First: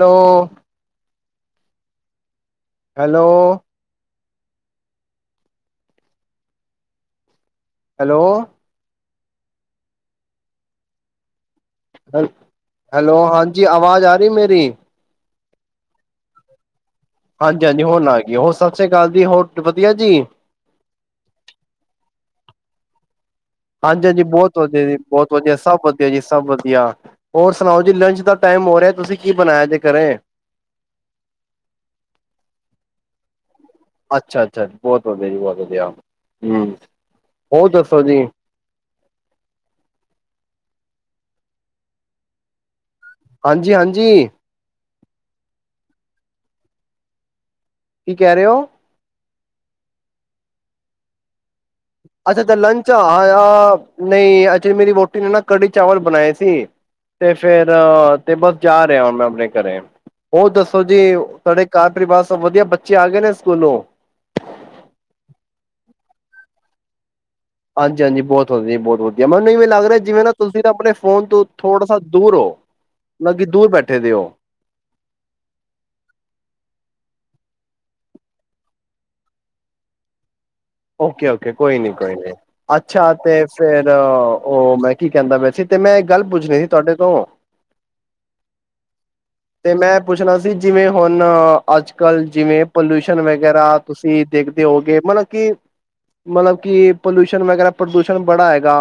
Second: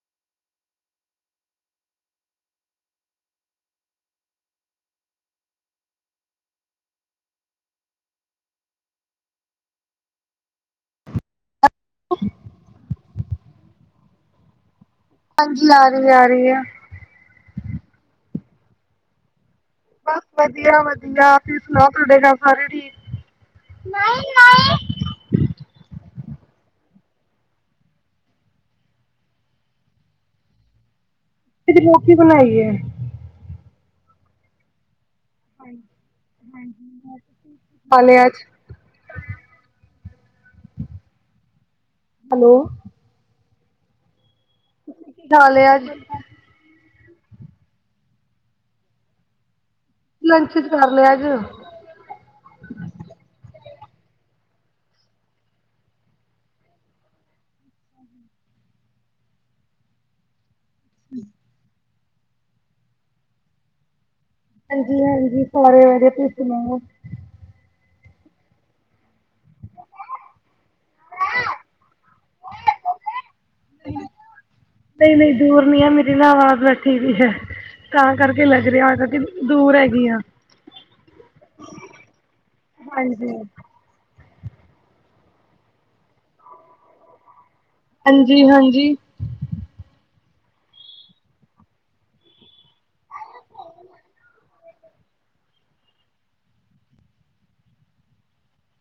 Hello hello hello ਹੈ hello ਹਾਂਜੀ ਆਵਾਜ਼ ਆ ਰਹੀ ਮੇਰੀ ਹਾਂਜੀ ਆ ਰਹੀ ਆ ਰਹੀ ਹੈ ਹਾਂਜੀ ਹਾਂਜੀ ਹੁਣ ਆ ਗਏ ਹੋ ਸਤਿ ਸ੍ਰੀ ਅਕਾਲ ਜੀ ਹੋਰ ਵਧੀਆ ਜੀ? ਬਸ ਵਧੀਆ ਵਧੀਆ ਤੁਸੀਂ ਸੁਣਾਓ ਤੁਹਾਡੇ ਘਰ ਸਾਰੇ ਠੀਕ ਹਾਂਜੀ ਹਾਂਜੀ ਬਹੁਤ ਵਧੀਆ ਜੀ ਬਹੁਤ ਵਧੀਆ ਸਭ ਵਧੀਆ ਜੀ ਸਭ ਵਧੀਆ ਹੋਰ ਸੁਣਾਓ ਜੀ ਲੰਚ ਦਾ ਟਾਈਮ ਹੋ ਰਿਹਾ ਤੁਸੀਂ ਕੀ ਬਣਾਇਆ ਜੇ ਘਰੇ ਤੇ ਰੋਟੀ ਬਣਾਈ ਹੈ ਅੱਛਾ ਅੱਛਾ ਬਹੁਤ ਵਧੀਆ ਜੀ ਬਹੁਤ ਵਧੀਆ ਹਮ ਹੋਰ ਦੱਸੋ ਹਾਲੇ ਜੀ ਅੱਜ ਹੈਲੋ ਹਾਂਜੀ ਹਾਂਜੀ ਤੁਸੀਂ ਕੀਠਾ ਲਿਆ ਜੀ ਕੀ ਕਹਿ ਰਹੇ ਹੋ ਲੰਚ ਚ ਕਰ ਲਿਆ ਅਜ ਅੱਛਾੱਛਾ ਲੰਚ ਨਹੀਂ ਅਚਲੀ ਮੇਰੀ ਵੋਟੀ ਨੇ ਨਾ ਕੜੀ ਚਾਵਲ ਬਣਾਏ ਸੀ ਤੇ ਫੇਰ ਤੇ ਬਸ ਜਾ ਰਿਹਾ ਹੁਣ ਮੈਂ ਆਪਣੇ ਘਰੇ ਉਹ ਦੱਸ ਤੋ ਜੀ ਤੁਹਾਡੇ ਘਰ ਪਰਿਵਾਰ ਸਭ ਵਧੀਆ ਬੱਚੇ ਆ ਗਏ ਨੇ ਸਕੂਲੋਂ ਹਾਂਜੀ ਹਾਂਜੀ ਸਾਰੇ ਵਧਆ ਤੁਸੀ ਸੁਣਾੋ ਹਾਂਜੀ ਹਾਂਜੀ ਬਹੁਤ ਵਧਆੀ ਬਹੁਤ ਵਧੀਆ ਜ ਮੈਨੂੰ ਇਵੇਂ ਲੱਗ ਰਿਹਾ ਜਿਵੇਂ ਨਾ ਤੁਸੀਂ ਨਾ ਆਪਣੇ ਫੋਨ ਤੋਂ ਥੋੜਾ ਸ ਦੂਰ ਹੋ ਮਤਲਬ ਕਿ ਦੂਰ ਬੈਠੇ ਦੇ ਹੋ ਨਹੀਂ ਨਹੀਂ ਦੂਰ ਨੀ ਆ ਮੇਰੀ ਨਾ ਆਵਾਜ਼ ਬੈਠੀ ਵੀਈ ਹੈ ਤਾਂ ਕਰਕੇ ਲੱਗ ਰਿਹਾ ਕਿ ਦੂਰ ਹੈਗੀ ਆ ਓਕੇ ਓਕੇ ਕੋਈ ਨੀ ਕੋਈ ਨੀ ਅੱਛਾ ਹਾਂਜੀ ਤੇ ਫੇਿਰ ਉਹ ਮੈਂ ਕੀ ਕਹਿੰਦਾ ਵੈਸ ਤੇ ਮੈਂ ਗੱਲ ਪੁੱਛਣੀ ਸੀ ਤੁਹਾਡੇ ਤੋਂ ਹਾਂਜੀ ਹਾਂਜੀ ਤੇ ਮੈਂ ਪੁੱਛਣਾ ਸੀ ਜਿਵੇਂ ਹੁਣ ਅੱਜ ਕੱਲ੍ਹ ਜਿਵੇਂ ਪੋਲਿਊਸ਼ਨ ਵਗੈਰਾ ਤੁਸੀਂ ਦੇਖਦੇ ਹੋਗੇ ਮਤਲਬ ਕਿ ਮਤਲਬ ਕਿ ਪੋਲਿਊਸ਼ਨ ਵਗੈਰਾ ਪ੍ਰਦੂਸ਼ਣ ਬੜਾ ਹੈਗਾ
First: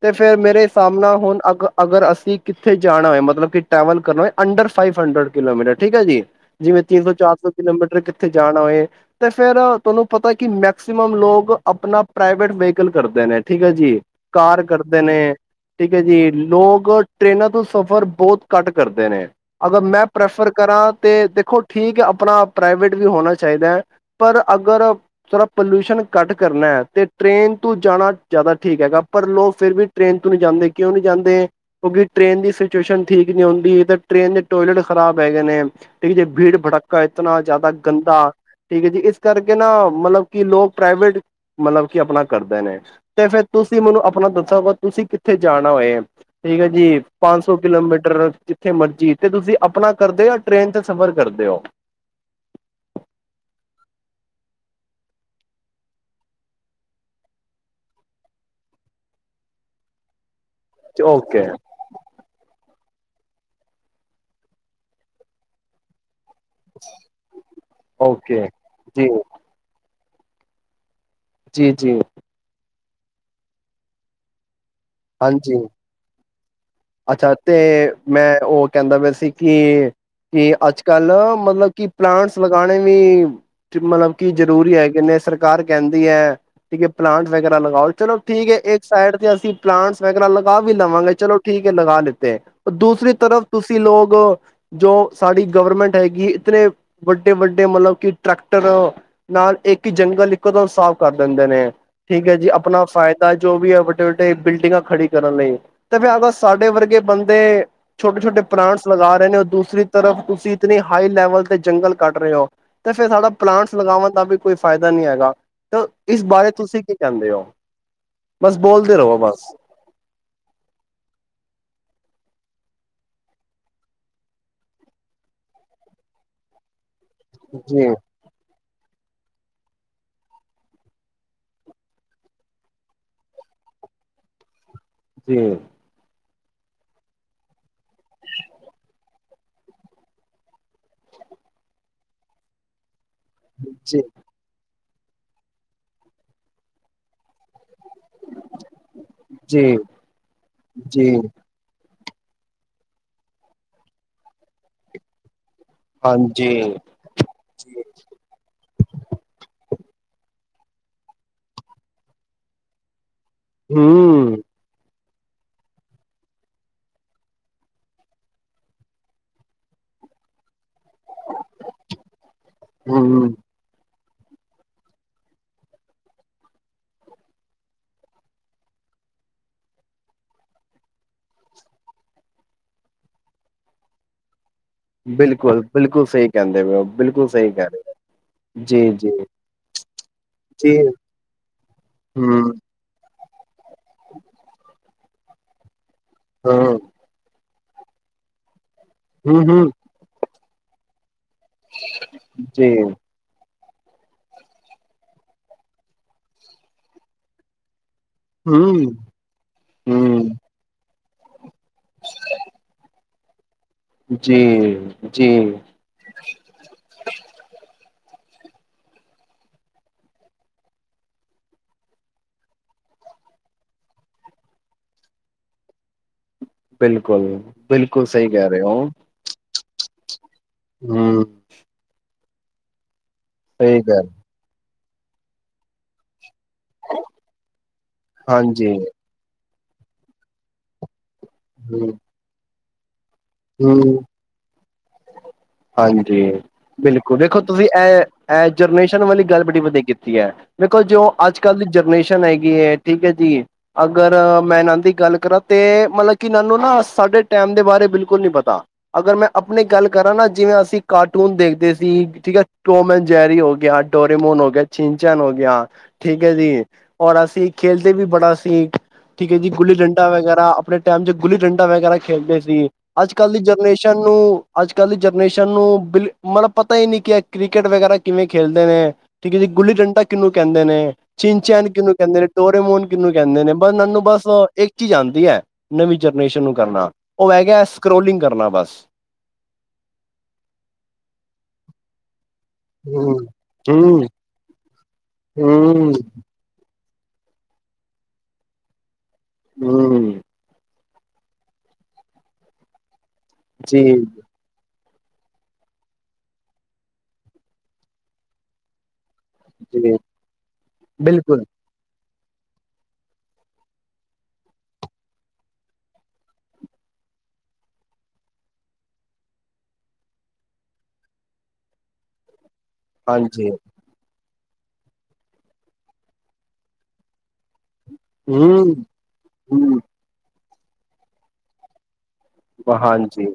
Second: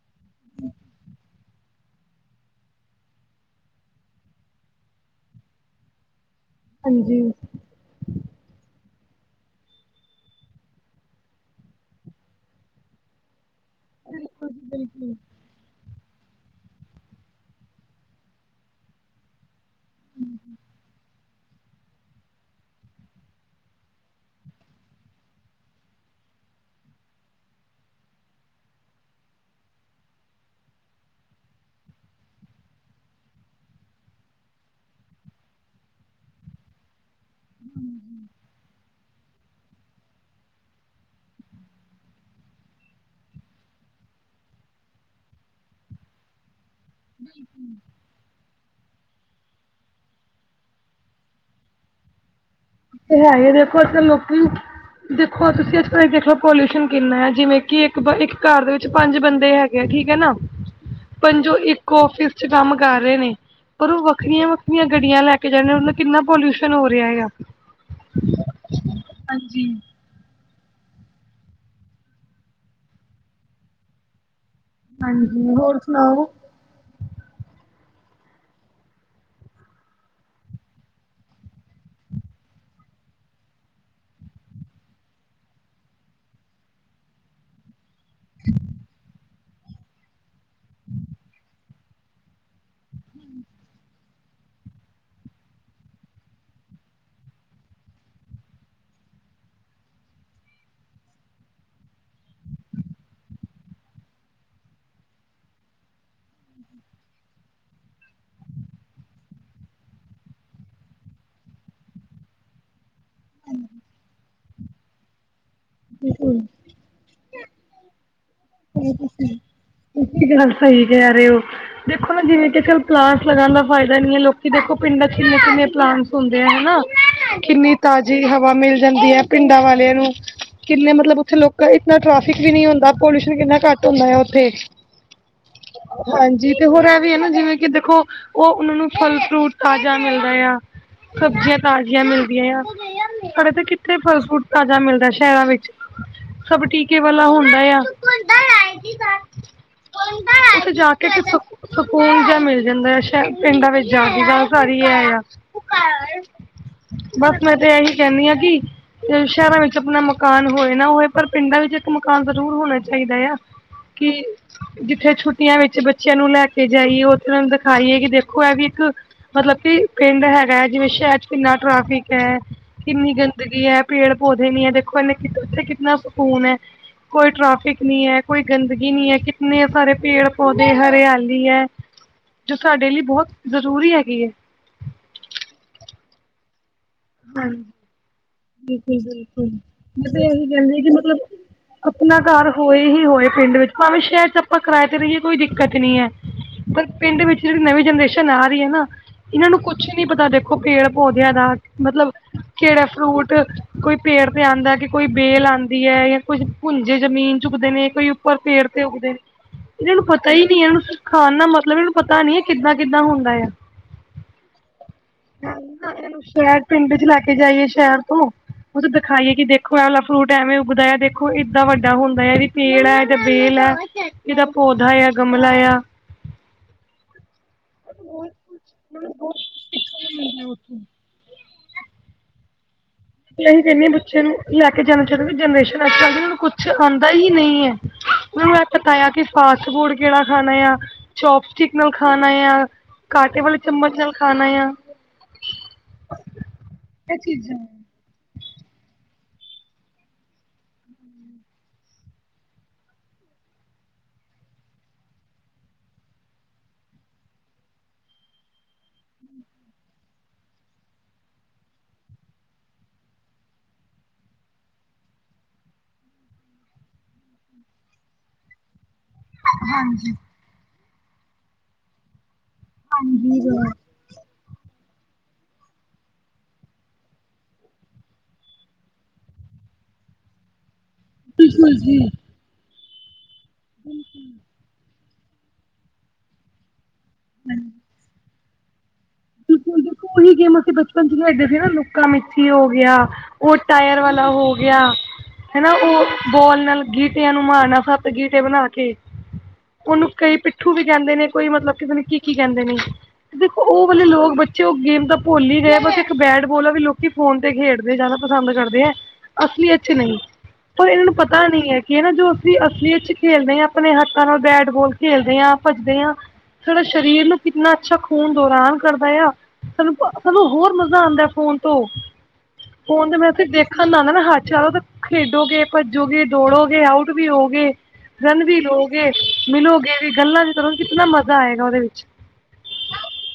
ਤੇ ਫੇਿਰ ਮੇਰੇ ਹਿਸਾਬ ਨਾਲ ਹੁਣ ਅ ਅਗਰ ਅਸੀਂ ਕਿੱਥੇ ਜਾਣਾ ਹੋਏ ਮਤਲਬ ਕਿ ਟਰੈਵਲ ਕਰਨਾ ਹੋਏ ਅੰਡਰ ਫਾਈਵ ਹੰਡਰਡ ਕਿਲੋਮੀਟਰ ਠੀਕ ਹੈ ਜੀ ਜਿਵੇਂ ਤਿੰਨ ਸੌ ਹਾਂਜੀ ਚਾਰ ਸੌ ਕਿਲੋਮੀਟਰ ਕਿੱਥੇ ਜਾਣਾ ਹੋਏ ਤੇ ਫੇਿਰ ਤੁਹਾਨੂੰ ਪਤਾ ਕਿ ਮੈਕਸੀਮਮ ਲੋਕ ਆਪਣਾ ਪ੍ਰਾਈਵੇਟ ਵਹੀਕਲ ਕਰਦੇ ਨੇ ਠੀਕ ਹੈ ਜੀ ਬਿਲਕੁਲ ਜੀ ਕਾਰ ਕਰਦੇ ਬਿਲਕੁਲ ਨੇ ਠੀਕ ਹੈ ਜੀ ਲੋਕ ਟ੍ਰਰੇਨਾਂ ਤੋਂ ਸਫ਼ਰ ਬਹੁਤ ਘੱਟ ਕਰਦੇ ਨੇ ਅਗਰ ਮੈਂ ਪ੍ਰੈਫਰ ਕਰਾਂ ਤਾਂ ਦੇਖੋ ਠੀਕ ਹੈ ਆਪਣਾ ਪ੍ਰਾਈਵੇਟ ਵੀ ਹੋਣਾ ਚਾਹੀਦਾ ਹੈ ਪਰ ਅਗਰ ਥੋੜਾ ਪੋਲਿਊਸ਼ਨ ਕੱਟ ਕਰਨਾ ਹੈ ਤੇ ਟ੍ਰਰੇਨ ਤੋਂ ਜਾਣਾ ਜ਼ਿਆਦਾ ਠੀਕ ਹੈਗਾ ਪਰ ਲੋਕ ਫਿਰ ਵੀ ਟ੍ਰੇਨ ਤੋਂ ਨਹੀਂ ਜਾਂਦੇ ਕਿਉਂ ਨਹੀਂ ਜਾਂਦੇ, ਕਿਉਂਕਿ ਟ੍ਰੇਨ ਦੀ ਸਿਚੁਏਸ਼ਨ ਠੀਕ ਨਹੀਂ ਹੁਨਦੀ ਤਾਂ ਟ੍ਰੇਨ ਦੇ ਟੋਇਲੇਟ ਖਰਾਬ ਹੈਗੇ ਨੇ ਠੀਕ ਜੇ ਭੀੜ ਭੜਕਾ ਇਤਨਾ ਜ਼ਿਆਦਾ ਗੰਦਾ ਠੀਕ ਹੈ ਜੀ, ਇਸ ਕਰਕੇ ਨਾ ਮਤਲਬ ਕਿ ਲੋਕ ਪ੍ਰਾਈਵੇਟ ਮਤਲਬ ਕਿ ਆਪਣਾ ਕਰਦੇ ਨੇ ਤੇ ਫਿਰ ਤੁਸੀਂ ਮੈਨੂੰ ਆਪਣਾ ਦੱਸੋਗਾ ਤੁਸੀਂ ਕਿੱਥੇ ਜਾਣਾ ਹੋਏ ਠੀਕ ਹੈ ਜੀ ਪੰਜ ਸੌ ਕਿਲੋਮੀਟਰ ਜਿੱਥੇ ਮਰਜੀ ਤੇ ਤੁਸੀਂ ਆਪਣਾ ਕਰਦੇ ਹੋ ਯਾ ਟ੍ਰੇਨ ਤੇ ਸਫ਼ਰ ਕਰਦੇ ਹੋ ਤੇ ਹੈ ਹੀ ਦੇਖੋ ਇੱਥੇ ਲੋਕੀ ਦੇਖੋ ਤੁਸੀਂ ਅੱਜ ਕਲ ਦੇਖ ਲਓ ਪੋਲਿਊਸ਼ਨ ਕਿੰਨਾ ਹੈ ਜਿਵੇਂ ਕਿ ਇੱਕ ਇੱਕ ਘਰ ਦੇ ਵਿੱਚ ਪੰਜ ਬੰਦੇ ਹੈਗੇ ਠੀਕ ਹੈ ਨਾ ਓਕੇ ਪੰਜੋ ਇੱਕ ਇਕ ਆਫ਼ਿਸ ਚ ਕੰਮ ਕਰ ਰਹੇ ਨੇ ਪਰ ਉਹ ਵੱਖਰੀਆਂ ਵੱਖਰੀਆਂ ਗੱਡੀਆਂ ਲੈ ਕੇ ਜਾਦੇ ਮਤਲਬ ਕਿੰਨਾ ਪੋਲਿਊਸ਼ਨ ਹੋ ਰਿਹਾ ਹੈ ਓਕੇ ਜੀ ਹਾਂਜੀ ਜੀ ਜੀ ਹਾਂਜੀ ਹੋਰ ਸੁਣਾਓ ਅੱਛਾ ਤੇ ਮੈਂ ਉਹ ਕਹਿੰਦਾ ਪਿਆ ਸੀ ਕਿ ਕਿ ਅੱਜ ਕੱਲ ਮਤਲਬ ਕਿ ਪਲਾਂਟਸ ਲਗਾਣੇ ਵੀ ਮਤਲਬ ਕੀ ਜਰੂਰੀ ਹੈਗੇ ਨੇ ਸਰਕਾਰ ਕਹਿੰਦੀ ਹੈ ਕਿ ਪਲਾਂਟ ਵਗੈਰਾ ਲਗਾਓ ਚਲੋ ਠੀਕ ਹੈ, ਇੱਕ ਸਾਈਡ ਤੇ ਅਸੀਂ ਪਲਾਂਟਸ ਵਗੈਰਾ ਲਗਾ ਵੀ ਲਵਾਂਗੇ ਚਲੋ ਠੀਕ ਹੈ ਲਗਾ ਲਿੱਤੇ ਹੈ, ਦੂਸਰੀ ਤਰਫ ਤੁਸੀਂ ਲੋਕ ਜੋ ਸਾਡੀ ਗਵਰਮੈਂਟ ਹੈਗੀ ਇਤਨੇ ਵੱਡੇ ਵੱਡੇ ਮਤਲਬ ਕਿ ਟਰੈਕਟਰ ਨਾਲ ਇੱਕ ਹੀ ਜੰਗਲ ਇੱਕੋਦਮ ਸਾਫ਼ ਕਰ ਦਿੰਦੇ ਨੇ ਠੀਕ ਹੈ ਜੀ ਆਪਣਾ ਫਾਇਦਾ ਜੋ ਵੀ ਹੈ ਵੱਡੇ ਵੱਡੇ ਬਿਲਡਿੰਗਾਂ ਖੜੀ ਕਰਨ ਲਈ ਐ, ਤਾਂ ਫਿਰ ਅਗ ਸਾਡੇ ਵਰਗੇ ਬੰਦੇ ਛੋਟੇ ਛੋਟੇ ਪਲਾਂਟਸ ਲਗਾ ਰਹੇ ਨੇ, ਦੂਸਰੀ ਤਰਫ ਤੁਸੀਂ ਇਤਨੀ ਹਾਈ ਲੈਵਲ ਤੇ ਜੰਗਲ ਕੱਟ ਰਹੇ ਹੋ ਤੇ ਫਿਰ ਸਾਡਾ ਪਲਾਂਟਸ ਲਗਾਵਉਣ ਦਾ ਵੀ ਕੋਈ ਫਾਇਦਾ ਨਹੀਂ ਹੈਗਾ ਤਾਂ ਇਸ ਬਿਲਕੁਲ ਬਾਰੇ ਤੁਸੀਂ ਕੀ ਕਹਿੰਦੇ ਹੋ ਬਸ ਬੋਲਦੇ ਰਹੋ ਬਸ ਤੁਸੀਹੀ ਗੱਲ ਸਹੀ ਕਹਿ ਰਹੇ ਹੋ ਦੇਖੋ ਨਾ ਜਿਵੇਂ ਕਿ ਚੱਲ ਪਲਾਂਟਸ ਲਗਾਣ ਦਾ ਫਾਇਦਾ ਨੀ ਹੈ ਲੋਕੀ ਦੇਖੋ ਪਿੰਡਾਂ ਕਿੰਨੇ ਕਿੰਨੇ ਪਲਾਂਟਸ ਹੁੰਦੇ ਹੈਨਾ ਕਿੰਨੀ ਜੀ, ਤਾਜ਼ੀ ਹਵਾ ਮਿਲ ਜਾਂਦੀ ਹੈ ਪਿੰਡਾਂ ਵਾਲਿਆਂ ਨੂੰ ਕਿੰਨੇ ਮਤਲਬ ਉੱਥੇ ਲੋਕ ਇਨਾ ਟੈਫਿਕ ਵੀ ਨੀ ਹੁੰਦਾ ਪੋਲਿਊਸ਼ਨ ਕਿੰਨਾ ਘੱਟ ਹੁੰਦਾ ਉੱਥੇ ਜੀ ਹਾਂਜੀ ਤੇ ਹੋਰ ਇਹ ਵੀ ਹੈ ਨਾ ਜਿਵੇਂ ਕਿ ਦੇਖੋ ਉਹ ਉਹਨਾਂ ਨੂੰ ਫਲ ਫਰੂਟ ਤਾਜ਼ਾ ਮਿਲਦਾ ਆ ਸਬਜ਼ੀਆਂ ਤਾਜ਼ੀਆਂ ਮਿਲਦੀਆਂ ਆ ਸਾਡੇ ਤਾਂ ਕਿੱਥੇ ਜੀ, ਫਲ ਫੂਟ ਤਾਜ਼ਾ ਮਿਲਦਾ ਸ਼ਹਿਰਾਂ ਵਿੱਚ, ਸਭ ਟੀਕੇ ਵਾਲਾ ਹੁੰਦਾ ਆ ਤਾ ਜੀ, ਨਹੀਂ ਜੀ, ਹੈ [inaudible] ਸਕੂਨ ਜਿਯਾ ਮਿਲ ਜਾਂਦਾ, ਸ਼ਾਇਦ ਪਿੰਡਾਂ ਵਿੱਚ ਜਾ ਕੇ ਜੇੜਾ ਘਾਰ ਈ ਹੈਗਾ ਹਾਂਜੀ ਬਸ ਮੈਂ ਤੇ ਇਹੀ ਕਹਿੰਦੀ ਹਾਂ ਕਿ ਸ਼ਹਿਰਾਂ ਵਿੱਚ ਆਪਣਾ ਮਕਾਨ ਹੋਏ ਨਾ ਹੋਏ ਪਰ ਪਿੰਡਾਂ ਵਿੱਚ ਇੱਕ ਮਕਾਨ ਜ਼ਰੂਰ ਹੋਣਾ ਚਾਹੀਦਾ ਆ ਹੂ ਕਿ ਜਿੱਥੇ ਛੁੱਟੀਆਂ ਵਿੱਚ ਬੱਚਿਆਂ ਨੂੰ ਲੈ ਕੇ ਜਾਈਏ ਉੱਥੇ ਉਹ ਨੂੰ ਦਿਖਾਈਏ ਕਿ ਦੇਖੋ ਇਹ ਵੀ ਇੱਕ ਮਤਲਬ ਕੀ ਪਿੰਡ ਹੈਗਾ ਹੈ ਜਿਵੇੰ ਸ਼ਹਿਰ ਕਿੰਨਾ ਟ੍ਰੈਫਿਕ ਹੈ ਕਿੰਨੀ ਹੂੰ। ਗੰਦਗੀ ਹੈ, ਪੇੜ ਪੌਦੇ ਨੀ ਹੈ ਓਹਨੇ ਉੱਥੇ ਕਿਤਨਾ ਸਕੂਨ ਹੈ ਕੋਈ ਟ੍ਰੈਫਿਕ ਨੀ ਹੈ ਕੋਈ ਗੰਦਗੀ ਨੀ ਹੈ ਕਿੰਨੇ ਸਾਰੇ ਪੇੜ ਪੌਦੇ ਹਰਿਆਲੀ ਹੈ ਜੋ ਸਾਡੇ ਲਈ ਬਹੁਤ ਜ਼ਰੂਰੀ ਹੈਗੀ ਹੈ ਬਿਲਕੁਲ ਬਿਲਕੁਲ ਸਹੀ ਕਹਿੰਦੇ ਪਏ ਹੋ ਬਿਲਕੁਲ ਸਹੀ ਕਹਿ ਰਹੇ ਹੋ। ਜੀ, ਬਿਲਕੁਲ ਜੀ, ਬਿਲਕੁਲ ਮੈਂ ਤੇ ਇਹੀ ਜੀ, ਕਹਿੰਦੀ ਕਿ ਮਤਲਬ ਆਪਣਾ ਘਰ ਹੂੰ, ਹੋਏ ਹੀ ਹੋਏ ਪਿੰਡ ਵਿੱਚ ਭਾਵੇਂ ਸ਼ਹਿਰ ਚ ਆਪਾਂ ਕਰਾਏ ਤੇ ਰਹੀਏ ਕੋਈ ਦਿੱਕਤ ਨੀ ਹੈ ਹਾਂ ਪਰ ਪਿੰਡ ਵਿੱਚ ਜਿਹੜੀ ਨਵੀਂ ਜਨਰੇਸ਼ਨ ਆ ਰਹੀ ਹੈ ਨਾ ਹੂੰ, ਇਹਨਾਂ ਨੂੰ ਹੂੰ, ਕੁਛ ਨੀ ਪਤਾ ਦੇਖੋ ਪੇੜ ਪੌਦਿਆਂ ਦਾ ਮਤਲਬ ਜੀ। ਕਿਹੜਾ ਫਰੂਟ ਕੋਈ ਪੇੜ ਤੇ ਆਉਂਦਾ ਕਿ ਕੋਈ ਬੇਲ ਆਉਂਦੀ ਹੈ ਜਾਂ ਕੋਈ ਭੁੰਜੇ ਜ਼ਮੀਨ ਚਝੁੱਕਦੇ ਨੇ ਕੋਈ ਪਰ ਪੈੜ ਹੂੰ, ਤੇ ਉੱਗਦੇ ਇਹਨਾਂ ਨੂੰ ਹੂੰ, ਪਤਾ ਹੀ ਨਹੀਂੀ ਇਹਨਾਂ ਨੂੰ ਖਾਣ ਦਾ ਮਤਲਬ ਇਹਨੂੰ ਪਤਾ ਨੀ ਕਿੱਦਾਂ ਕਿੱਦਾਂ ਹੁੰਦਾ ਹੈ ਜੀ ਜੀ ਸ਼ਹਿਦ ਪਿੰਡ ਚ ਲੈ ਕੇ ਜਾਈਏ ਸ਼ਹਿਰ ਤੋਂ ਉਥੇ ਦਿਖਾਈਏ ਕਿ ਦੇਖੋ ਐ ਵਾਲਲਾ ਫਰੂਟ ਐਵੇਂ ਉੱਗਦਾ ਹੈ ਦੇਖੋ ਏਦਾਂ ਵੱਡਾ ਹੁੰਦਾ ਹੈ ਇਹਦੀ ਪੇੜ ਹੈ ਬੇਲ ਆ ਇਹਦਾ ਪੌਦਾਾ ਆ ਗਮਲਾ ਆ [inaudible] ਬਿਲਕੁਲ ਬਿਲਕੁਲ ਸਹੀ ਕਹਿ ਰਹੇ ਹੋ ਤੇ ਹਮ ਵੀ ਅਸੀਂ ਸਹੀ ਕਿੰਦੇ ਹਾਂ ਗੱਲ ਬੱਚੇ ਨੂੰ ਲੈ ਕੇ ਜਾਣਾ ਚਾਹੁੰਦੇ ਵੀ ਜਨਰੇਸ਼ਨ ਅੱਜ ਚੱਲਦੀ ਉਹਨਾਂ ਨੂੰ ਕੁਛ ਕੁਛ ਆਉਂਦਾ ਹੀ ਨਹੀਂ ਹੈ ਉਹਨੂੰ ਇਹ ਹਾਂਜੀ। ਪਤਾ ਆ ਕਿ ਫਾਸਟ ਫੂਡ ਕਿਹੜਾ ਖਾਣਾ ਆ ਚੌਪਸਟਿਕ ਨਾਲ ਹੂੰ, ਖਾਣਾ ਆ ਕਾਟੇ ਵਾਲੇ ਹੂੰ। ਚਮਚ ਨਾਲ ਖਾਣਾ ਆ ਹਾਂਜੀ ਬਿਲਕੁਲ ਦੇਖੋ ਤੁਸੀਂ ਇਹ ਇਹ ਜਰਨਰੇਸ਼ਨ ਵਾਲੀ ਗੱਲ ਬੜੀ ਵਧੀਆ ਕੀਤੀ ਹੈ ਦੇਖੋ ਜੋ ਅੱਜ ਕੱਲ੍ਹ ਦੀ ਜਨਰੇਸ਼ਨ ਹੈਗੀ ਹੈ ਠੀਕ ਹੈ ਜੀ ਅਗਰ ਮੈਂ ਇਹਨਾ ਦੀ ਗੱਲ ਕਰਾਂ ਤੇ ਮਤਲਬ ਕਿ ਇਹਨਾ ਨੂੰ ਨਾ ਸਾਡੇ ਟੈਮ ਦੇ ਬਾਰੇ ਬਿਲਕੁਲ ਨਹੀਂ ਪਤਾ ਅਗਰ ਮੈਂ ਆਪਣੀ ਗੱਲ ਕਰਾਂ ਨਾ ਜਿਵੇਂ ਅਸੀਂ ਕਾਰਟੂਨ ਦੇਖਦੇ ਸੀ ਠੀਕ ਹੈ ਟੋਮ ਜੈਰੀ ਹੋ ਗਿਆ ਡੋਰੇਮੋਨ ਹੋ ਗਿਆ ਸ਼ੀਨ ਚੈਨ ਹੋ ਗਿਆ ਠੀਕ ਹੈ ਜੀ ਔਰ ਅਸੀਂ ਖੇਲਦੇ ਵੀ ਬੜਾ ਸੀ ਠੀਕ ਹੈ ਜੀ ਗੁੱਲੀ ਡੰਡਾ ਵਗੈਰਾ ਆਪਣੇ ਟਾਈਮ ਚ ਗੁੱਲੀ ਡੰਡਾ ਵਗੈਰਾ ਖੇਡਦੇ ਸੀ ਅੱਜ ਕੱਲ੍ਹ ਦੀ ਜਨਰੇਸ਼ਨ ਅੱਜ ਕੱਲ੍ਹ ਦੀ ਜਨਰੇਸ਼ਨ ਨੂੰ ਬਿਲ ਮਤਲਬ ਪਤਾ ਹੀ ਨਹੀਂੀ ਕੀ ਕ੍ਰਿਕਟ ਵਗੈਰਾ ਕਿਵੇਂ ਖੇਲਦੇ ਨੇ ਠੀਕ ਹੈ ਜੀ ਗੁੱਲੀ ਡੰਡਾ ਕਿਹਨੂੰ ਕਹਿੰਦੇ ਨੇ ਚਿਨਚੈਨ ਬਿਲਕੁਲ ਕਿਹਨੂੰ ਜੀ ਕਹਿੰਦੇ ਨੇ ਡੋਰੇਮੋਨ ਕਿਹਨੂੰ ਕਹਿੰਦੇ ਨੇ ਬ ਨਾਨੂੰ ਬਸ ਇੱਕ ਚੀਜ਼ ਆਉਂਦੀ ਹੈ ਨਵੀਂ ਜਨਰੇਸ਼ਨ ਨੂੰ ਕਰਨਾ ਹੋਵੇਗਾ ਸਕਰੋਲਿੰਗ ਕਰਨਾ ਬਸ ਬਿਲਕੁਲ ਦੇਖੋ ਉਹੀ ਗੇਮ ਅਸੀਂ ਬਚਪਨ ਚ ਲੇਡਦੇ ਸੀ ਨਾ ਲੂਕਾ ਮਿੱਚੀ ਹੋ ਗਿਆ ਹੂੰ ਉਹ ਟਾਇਰ ਹੂੰ ਵਾਲਾ ਹੋ ਗਿਆ ਹਨਾ ਹੂੰ ਉਹ ਬੋਲ ਨਾਲ ਗੀਟਿਆਂ ਨੂੰ ਮਾਰਨਾ ਸੱਤ ਗੀਟੇ ਬਣਾ ਕੇ ਉਹਨੂੰ ਹੂੰ ਕਈ ਪਿੱਠੂ ਵੀ ਕਹਿੰਦੇ ਨੇ ਕੋਈ ਮਤਲਬ ਕਿਤੇ ਨੇ ਕੀ ਕੀ ਕਹਿੰਦੇ ਨੇ ਦੇਖੋ ਜੀ ਉਹ ਵਾਲੇ ਲੋਕ ਬੱਚੇ ਉਹ ਗੇਮ ਤਾਂ ਭੁੱਲ ਹੀ ਰਹੇ ਬਸ ਇੱਕ ਬੈਟ ਬਾਲ ਆ ਵੀ ਲੋਕੀ ਫੋਨ ਤੇ ਖੇਡਦੇ ਜ਼ਿਆਦਾ ਪਸੰਦ ਕਰਦੇ ਹੈ ਅਸਲੀ ਏਥੇ ਜੀ ਨਹੀਂ ਪਰ ਇਹਨਾਂ ਨੂੰ ਬਿਲਕੁਲ ਪਤਾ ਨਹੀਂ ਹੈ ਇਹ ਨਾ ਜੋ ਅਸੀਂ ਅਸਲੀ ਚ ਖੇਲਦੇ ਹਾਂ ਆਪਣੇ ਹੱਕਾਂ ਨਾਲ ਬੈਟ ਬਾਲ ਖੇਲਦੇ ਹਾਂ ਭੱਜਦੇ ਹਾਂ ਡਾ ਸਰੀਰ ਨੂੰ ਕਿੰਨਾ ਅੱਛਾ ਖੂਨ ਦੌਰਾਨ ਕਰਦਾ ਆ ਸਾਨੂੰ ਸਾਨੂੰ ਹੋਰ ਮਜ਼ਾ ਆਉਂਦਾ ਫੋਨ ਤੋਂ ਫੋਨ ਤੇ ਮੈਂ ਉਥੇ ਹਾਂਜੀ ਦੇਖ ਨਾਦਾ ਨਾ ਹੱਥ ਚਲੋ ਤੇ ਖੇਡੋਗੇ ਭੱਜੋਗੇ ਦੌੜੋਗੇ ਆਊਟ ਵੀ ਹੋਗੇ ਰਨ ਹੂੰ ਵੀ ਲੌਗੇ ਹੂੰ ਮਿਲੋਗੇ ਵੀ ਗੱਲਾਂ ਵੀ ਕਰੋ ਕਿਤਨਾ ਮਜ਼ਾ ਆਏਗਾ ਉਹਦੇ ਵਿੱਚ ਹਾਂਜੀ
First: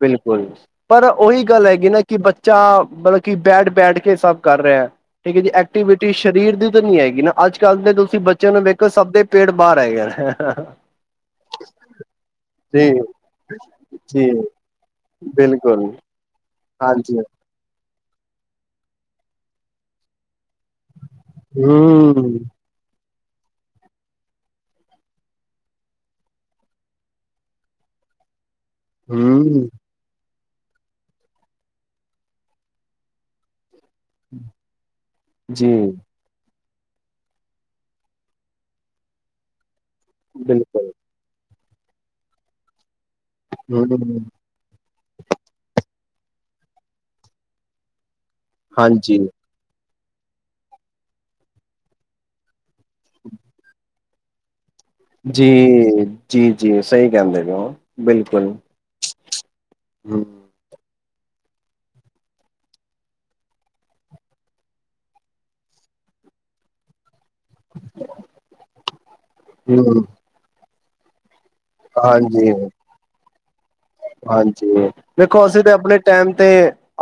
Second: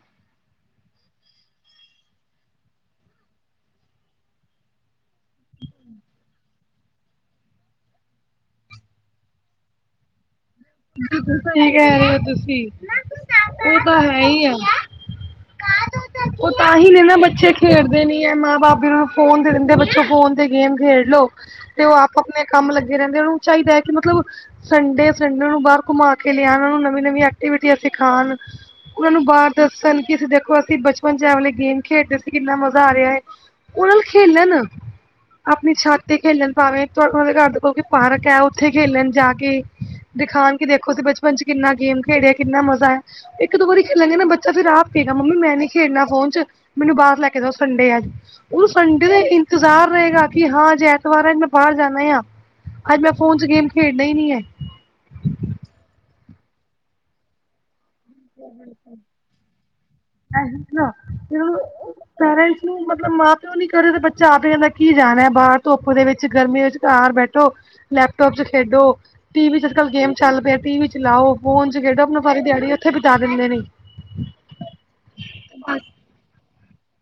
ਬਿਲਕੁਲ ਪਰ, ਉਹੀ ਗੱਲ ਹੈਗੀ ਨਾ ਕਿ ਬੱਚਾ ਮਤਲਬ ਕਿ ਬੈਠ-ਬੈਠ ਕੇ ਸਭ ਕਰ ਰਿਹਾ। ਠੀਕ ਹੈ ਜੀ ਐਕਟੀਵਿਟੀ ਸਰੀਰ ਦੀ ਤਾਂ ਨੀ ਹੈਗੀ ਨਾ ਅੱਜ ਕੱਲ੍ਹ ਦੇ ਤੁਸੀਂ ਬੱਚਿਆਂ ਨੂੰ ਵੇਖੋ ਸਭ ਦੇ ਪੇਟ ਬਾਹਰ ਆ ਗਿਆ। ਕੀ ਕਹਿ ਰਹੇ ਹੋ ਤੁਸੀਂ? ਜੀ ਉਹ ਤਾਂ ਹੈ ਜੀ ਹੀ ਆ। ਬਿਲਕੁਲ। ਉਹ ਤਾਂ ਹੀ ਨੇ ਨਾ ਹਾਂਜੀ ਬੱਚੇ। ਖੇਡਦੇ ਨੀ ਹੈ ਮਾਂ ਬਾਪ ਵੀ ਫੋਨ ਤੇ ਦਿੰਦੇ ਬੱਚੋ ਫੋਨ ਤੇ ਗੇਮ ਖੇਡਲੋ ਤੇ ਉਹ ਆਪ ਹਮ ਆਪਣੇ ਕੰਮ ਲੱਗੇ ਰਹਿੰਦੇ ਉਹਨ ਨੂੰ ਚਾਹੀਦਾ ਹੈ ਕਿ ਮਤਲਬ ਸੰਡੇ-ਸੰਡੇ। ਉਹਨਾਂ ਨੂੰ ਬਾਹਰ ਘੁੰਮਾ ਕੇ ਲਿਆਉਣਾ ਉਹ ਨੂੰ ਨਵੀਂ-ਨਵੀਂ ਐਕਟੀਵਿਟੀਆਂ ਸਿਖਾਉਣ। ਉਨਾਂ ਨੂੰ ਬਾਹਰ ਹਮ ਦੱਸਣ ਕਿ ਦੇਖੋ ਅਸੀਂ ਬ ਬੱਚਿਆਂ ਵਾਲੇ ਗੇਮ ਖੇਡਦੇ ਸੀ ਕਿੰਨਾ ਮਜ਼ਾ ਆ ਰਿਹਾ ਹੈ ਉਹਨਾਂ ਖੇਲਣ ਜੀ ਆਪਣੀ ਛਾਤ ਤੇ ਖੇਲਣ ਭਾਵੇਂ ਉਹ ਦੇ ਘਰ ਦੇਖੋ ਕਿ ਪਾਰਕ ਹੈ ਉੱਥੇ ਖੇਲਣ ਜਾ ਕੇ ਦਿਖਾਣ ਕੇ ਬਿਲਕੁਲ ਦੇਖੋ ਤੁਸੀਂ ਬ ਬਚਪਨ ਕਿੰਨਾ ਗੇਮ ਖੇਡਿਆ ਕਿੰਨਾ ਮਜ਼ਾ ਹੈ ਇੱਕ-ਦੋ ਵਾਰੀ ਖੇਲਾਂਗੇ ਹਮ ਨਾ ਬੱਚੇ ਅੱਛਾ ਫਿਰ ਆਪ ਖੇਡਣਾ ਮੰਮੀ ਮੈਂ ਨੀ ਖੇਡਣਾ ਫੋਨ ਚ ਮੈਨੂੰ ਬਾਹਰ ਲੈ ਕੇ ਜਾਓ ਸੰਡੇ ਹੈ ਆਜ ਉਹ ਸੰਡੇ ਦਾ ਹਾਂਜੀ ਇੰਤਜ਼ਾਰ ਰਹੇਗਾ ਕਿ ਹਾਂ ਅਜੇ ਐਂਤਵਾਰ ਅਜ ਮੈਂ ਬਾਹਰ ਜਾਣਾ ਆ। ਅੱਜ ਮੈਂ ਫੋਨ ਚ ਗੇਮ ਖੇਡਣਾ ਹੀ ਨੀ ਹੈ। ਜੀ, ਜੀ- ਜੀ ਸਹੀ ਕਹਿੰਦੇ ਪੇ ਹੋ ਬਿਲਕੁਲ। ਹੂੰ। [inaudible] ਪੇਰੈਂਟਸ ਨੂੰ ਮਤਲਬ ਮਾਂ-ਪਿਓ ਨੀ ਕਰੇ ਬੱਚਾ ਆ ਕੇ ਜਾਂਦਾ ਕੀ ਜਾਣਾ ਬਾਹਰ ਧੁੱਪ ਦੇ ਵਿੱਚ ਗਰਮੀ ਵਿੱਚ ਘਰ ਬੈਠ ਲੈਪਟੋਪ ਚ ਖੇਡੋ, ਟੀ ਵੀ ਚ ਅੱਜ-ਕੱਲ੍ਹ ਹਮ ਗੇਮ ਚੱਲ ਪਿਆ ਟੀ ਵੀ ਚਲਾਓ। ਫੋਨ ਚ ਖੇਡੋ ਆਪਣਾ ਸਾਰੀ ਹਾਂਜੀ ਦਯਾੜੀ ਏਥੇ ਬਿਤਾ ਦਿੰਦੇ ਨੇ। ਹਾਂਜੀ ਦੇਖੋ ਅਸੀਂ ਤੇ ਆਪਣੇ ਟੈਮ ਤੇ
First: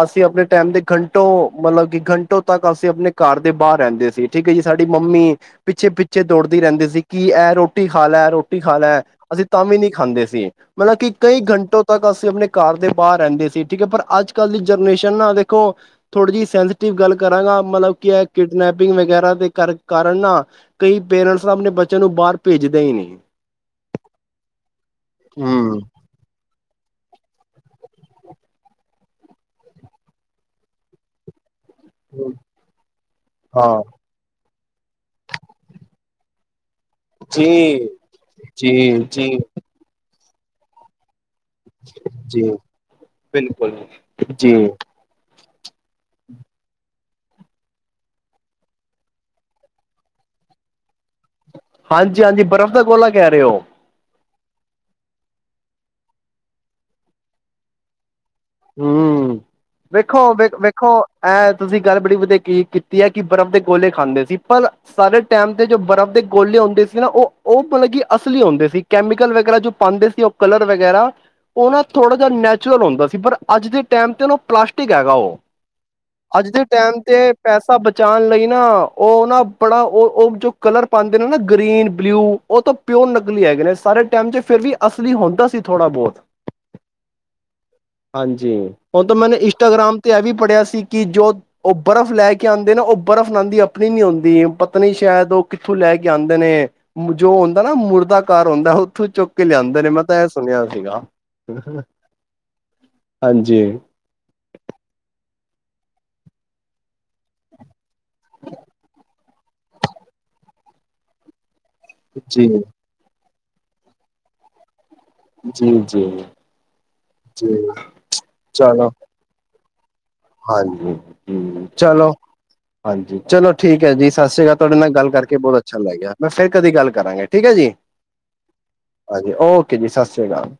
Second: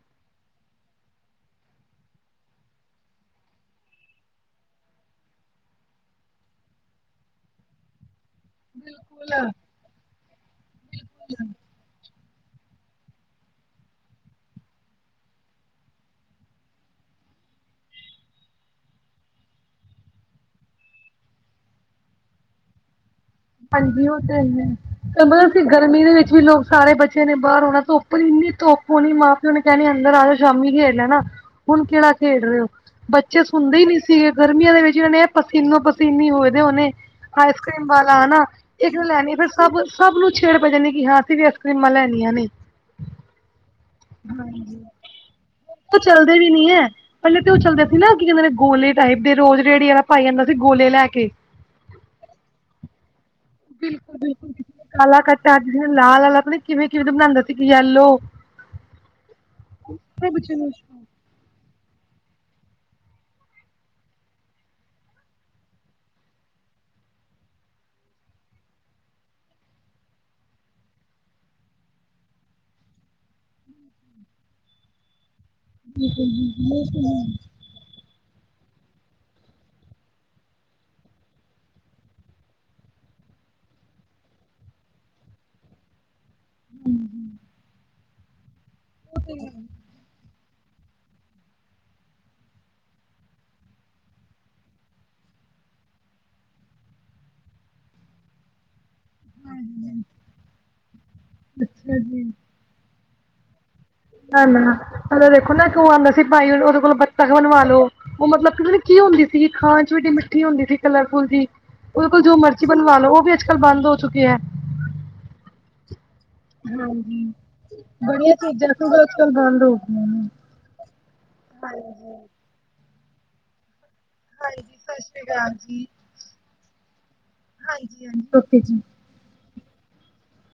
ਅਸੀਂ ਆਪਣੇ ਟੈਮ ਦੇ ਘੰਟੋ ਮਤਲਬ ਕਿ ਘੰਟੋ ਤੱਕ ਅਸੀਂ ਆਪਣੇ ਘਰ ਦੇ ਬਾਹਰ ਰਹਿੰਦੇ ਸੀ। ਠੀਕ ਹੈ ਜੀ ਸਾਡੀ ਮੰਮੀ ਪਿੱਛੇ-ਪਿੱਛੇ ਦੌੜਦੀ ਰਹਿੰਦੀ ਸੀ ਕਿ ਇਹ ਰੋਟੀ ਖਾ ਲੈ ਰੋ ਰਟੀ ਖਾ ਲੈ ਅਸੀਂ ਨੇ ਤਾਂ ਵੀ ਨਹੀਂ ਖਾਂਦੇ ਸੀ ਮਤਲਬ ਕਿ ਕਈ ਘੰ ਟ ਅਸੀਂ ਆਪਣੇ ਘਰ ਦੇ ਬਾਹਰ ਰਹਿੰਦੇ ਸੀ ਠੀਕ ਹੈ ਪਰ ਅੱਜ- ਕੱਲ੍ਹ ਦੀ ਜਨਰੇਸ਼ਨ ਨਾ ਦੇਖੋ ਥੋੜ੍ਹੀ ਜਿਹੀ ਸੈਂਸੀਟਿਵ ਗੱਲ ਕਰਾਂਗਾ ਮਤਲਬ ਕੀ ਇਹ ਕਿਡਨੈਪਿੰਗ ਵਗੈਰਾ ਦੇ ਕਰ ਕਾਰਨ ਨਾ ਕਈ ਪੇਰੈਂਟਸ ਤਾਂ ਆਪਣੇ ਬੱਚਿਆਂ ਨੂੰ ਬਾਹਰ ਭੇਜਦੇ ਹੀ ਨਹੀਂ। ਹਾਂਜੀ ਔਹ ਤੇ ਹੈ ਤੇ ਮਤਲਬ ਹੂੰ ਗਰਮੀ ਦੇ ਵਿੱਚ ਵੀ ਲੋਕ ਸਾਰੇ ਬੱਚ ਬੱਚੇ ਨੇ ਬਾਹਰ ਆਣਾ ਧੁੱਪਰ ਇੰਨੀ ਧੁੱਪ ਹੋਣੀ ਮਾਂ ਪਿਓ ਨੇ ਕਹਿਣੀ ਅੰਦਰ ਆ ਜਾਓ ਸ਼ਾਮੀ ਖੇਡ ਲੈਣਾ ਹੁਣ ਕਿਹੜਾ ਖੇਡ ਰਹੇ ਹੋ ਬੱਚੇ ਸੁਣਦੇ ਹਾਂ ਹੀ ਨਹੀਂ ਸੀਗੇ ਗਰਮੀਆਂ ਦੇ ਵਿੱਚ ਅਨੇ ਪਸੀਨੋ -ਪਸੀਨੀ ਹੋਏ ਦੇ ਹੋਨੇ ਆਈਸਕ੍ਰੀਮ ਜੀ ਬ ਹਾ ਨਾ ਜੀ ਇੱਕ ਜੀ ਲੈਣੀ ਫਿਰ ਸਭ, ਸਭ ਨੂੰ ਛੇੜ ਪੈ ਜਾਂਦੇ ਕਿ ਹਾਂ ਅਸੀਂ ਵੀ ਆਈਸ ਕਰ੍ਰੀਮਾਂ ਲੈਣੀਆਂ ਜੀ ਨੇ। ਬਿਲਕੁਲ ਜੀ। ਔਹ ਚੱਲਦੇ ਵੀ ਨੀ ਹੈ। ਪਹਿਲੇ ਤੇ ਔਹ ਚੱਲਦਾ ਸੀ ਨਾ ਕੀ ਕਹਿੰਦੇ ਨੇ ਗੋਲੇ ਟਾਈਪ ਦੇ ਰੋਜ਼ ਰੇੜੀ ਵਾਲਾ ਪਾਈ ਆੰਦਾ ਸੀ ਗੋਲੇ ਲੈ ਕੇ ਹਾਂਜੀ-ਹਾਂਜੀ ਬਰਫ਼ ਦਾ ਗੋਲਾ ਕਹਿ ਰਹੇ ਹੋ? ਬਿਲਕੁਲ ਬਿਲਕੁਲ ਜ ਕਾਲਾ ਕਟਾ, ਲਾਲ ਆਤਾ ਪਤਾ ਨੀ ਕਿਵੇਂ-ਕਿਵੇਂ ਬਣਾੰਦਾ ਸੀ ਯੈਲੋ ਹੂੰ ਵੇਖੋ- ਵੇਖ, ਵੇਖੋ ਇਹਂ ਤੁਸੀਂ ਗੱਲ ਬੜੀ ਵਧਿਯਾ ਕੀ ਕੀਤੀ ਹੈ, ਕਿ ਬਰਫ਼ ਦੇ ਗੋਲੇ ਖਾਂਦੇ ਸੀ ਪਰ ਸਾਰੇ ਟੈਮ ਤੇ ਜੋ ਬਰਫ਼ ਦੇ ਗੋਲੇ ਹੁੰਦੇ ਸੀ ਨਾ ਔਹ, ਔਹ ਮਤਲਬ ਕਿ ਅਸਲੀ ਹੁੰਦੇ ਸੀ। ਕੈਮੀਕਲ ਵਗੈਰਾ ਜੋ ਪਾੰਦੇ ਸੀ ਉਹ ਕਲਰ ਵਗੈਰਾ ਔਹ ਨਾ ਥੋੜ੍ਹਾ ਜਿਯਾ ਨੈਚੁਰਲ ਹੁੰਦਾ ਸੀ ਪਰ ਅੱਜ ਦੇ ਟੈਮ ਤੇ ਉਹਨੂੰ ਪਲਾਸਟਿਕ ਹੈਗਾ ਓ ਅੱਜ ਦੇ ਟੈਮ ਤੇ ਪੈ ਸਾ ਬਚਾਣ ਲਈ ਨਾ ਓ ਨਾ ਬੜਾ ਓ ਔਰ ਜੋ ਕਲਰ ਪਾਂਦੇ ਨੇ ਨਾ ਗ੍ਰੀਨ ਬਲਿਊ ਓ ਤਾ ਪਿਯੋਰ ਨਕਲੀ ਹੈਗੇ ਨੇ ਸਾਰੇ ਟੈਮ 'ਚ ਫਿਰ ਵੀ ਅਸਲੀ ਹੁੰਦਾ ਸੀ ਥੋੜ੍ਹਾ ਬੋਤ ਹੂੰ ਹਾਂਜੀ ਹੁਣ ਤਾਂ ਮੈਨੇ ਇੰਸਟਾਗ੍ਰਾਮ ਤੇ ਇਹ ਵੀ ਪੜ੍ਹਿਆ ਸੀ ਕਿ ਜੋ ਓ ਬਰਫ਼ ਲੈ ਕੇ ਆਂਦੇ ਨੇ ਓ ਬਰਫ਼ ਉਨਾ ਦੀ ਆਪਣੀ ਨੀ ਹੁੰਦੀ ਪਤਾ ਨੀ ਸ਼ਾਇਦ ਓ ਕਿੱਥੋਂ ਲੈ ਕੇ ਆਂਦੇ ਨੇ ਜੋ ਹੁੰਦਾ ਨਾ ਮੁਰਦਾ ਘਾਰ ਹੁੰਦਾ ਉੱਥੋਂ ਚੁੱਕ ਕੇ ਲਿਆਂਦੇ ਨੇ ਮੈਂ ਤਾਂ ਇਹ ਸੁਣਿਆ ਸੀਗਾ। ਅੱਛਾ ਜੀ। ਹਾਂਜੀ। ਹੈਨਾ ਨਾ ਪੈਲਾ ਵੇਖੋ ਨਾ ਇਕ ਓ ਆਂਦਾ ਸੀ ਬਾਈ ਉਦੇ ਕੋਲੋਂ ਬੱਖਤ ਬਣਵਾਲੋ। ਓ ਮਤਲਬ ਪਤਾ ਨੀ ਕੀ ਹੁੰਦੀ ਸੀਗੀ ਖਾਣ ਨੂ ਇੰਨੀ ਮਿੱਠੀ ਹੁੰਦੀ ਸੀ ਕਲਰ ਫੁਲ ਜੀ ਓ ਦੇ ਕੋਲ ਜੋ ਜੀ ਮਰਜ਼ੀ ਬਣਵਾ ਲੋ ਓ ਵੀ ਅੱਜ ਕੱਲ ਬੰਦ ਹੋ ਚੁੱਕਿਆ। ਜੀ ਜੀ ਹਾਂਜੀ ਜੀ ਬੜੀਆ ਚੀਜ਼ਾਂ ਚਲੋ ਸ ਅੱਜ ਕਲ ਬੰਦ ਹੋਗੀਆ ਨੇ। ਹਾਂਜੀ ਚਲੋ ਹਾਂਜੀ ਚਲੋ ਠੀਕ ਹੈ ਜੀ। ਸਤਿ ਸ੍ਰੀ ਅਕਾਲ ਤੁਹਾਡੇ ਨਾਲ ਗੱਲ ਕਰਕੇ ਬਹੁਤ ਅੱਛਾ ਲੱਗ ਗਿਆ ਮੈਂ ਫੇਰ ਕਦੀ ਗੱਲ ਕਰਾਂਗੇ ਠੀਕ ਹੈ ਜੀ। ਰੋਟੀ ਚ ਹਾਂਜੀ ਓਕੇ ਜੀ ਸਤਿ ਸ਼੍ਰੀ ਅਕਾਲ।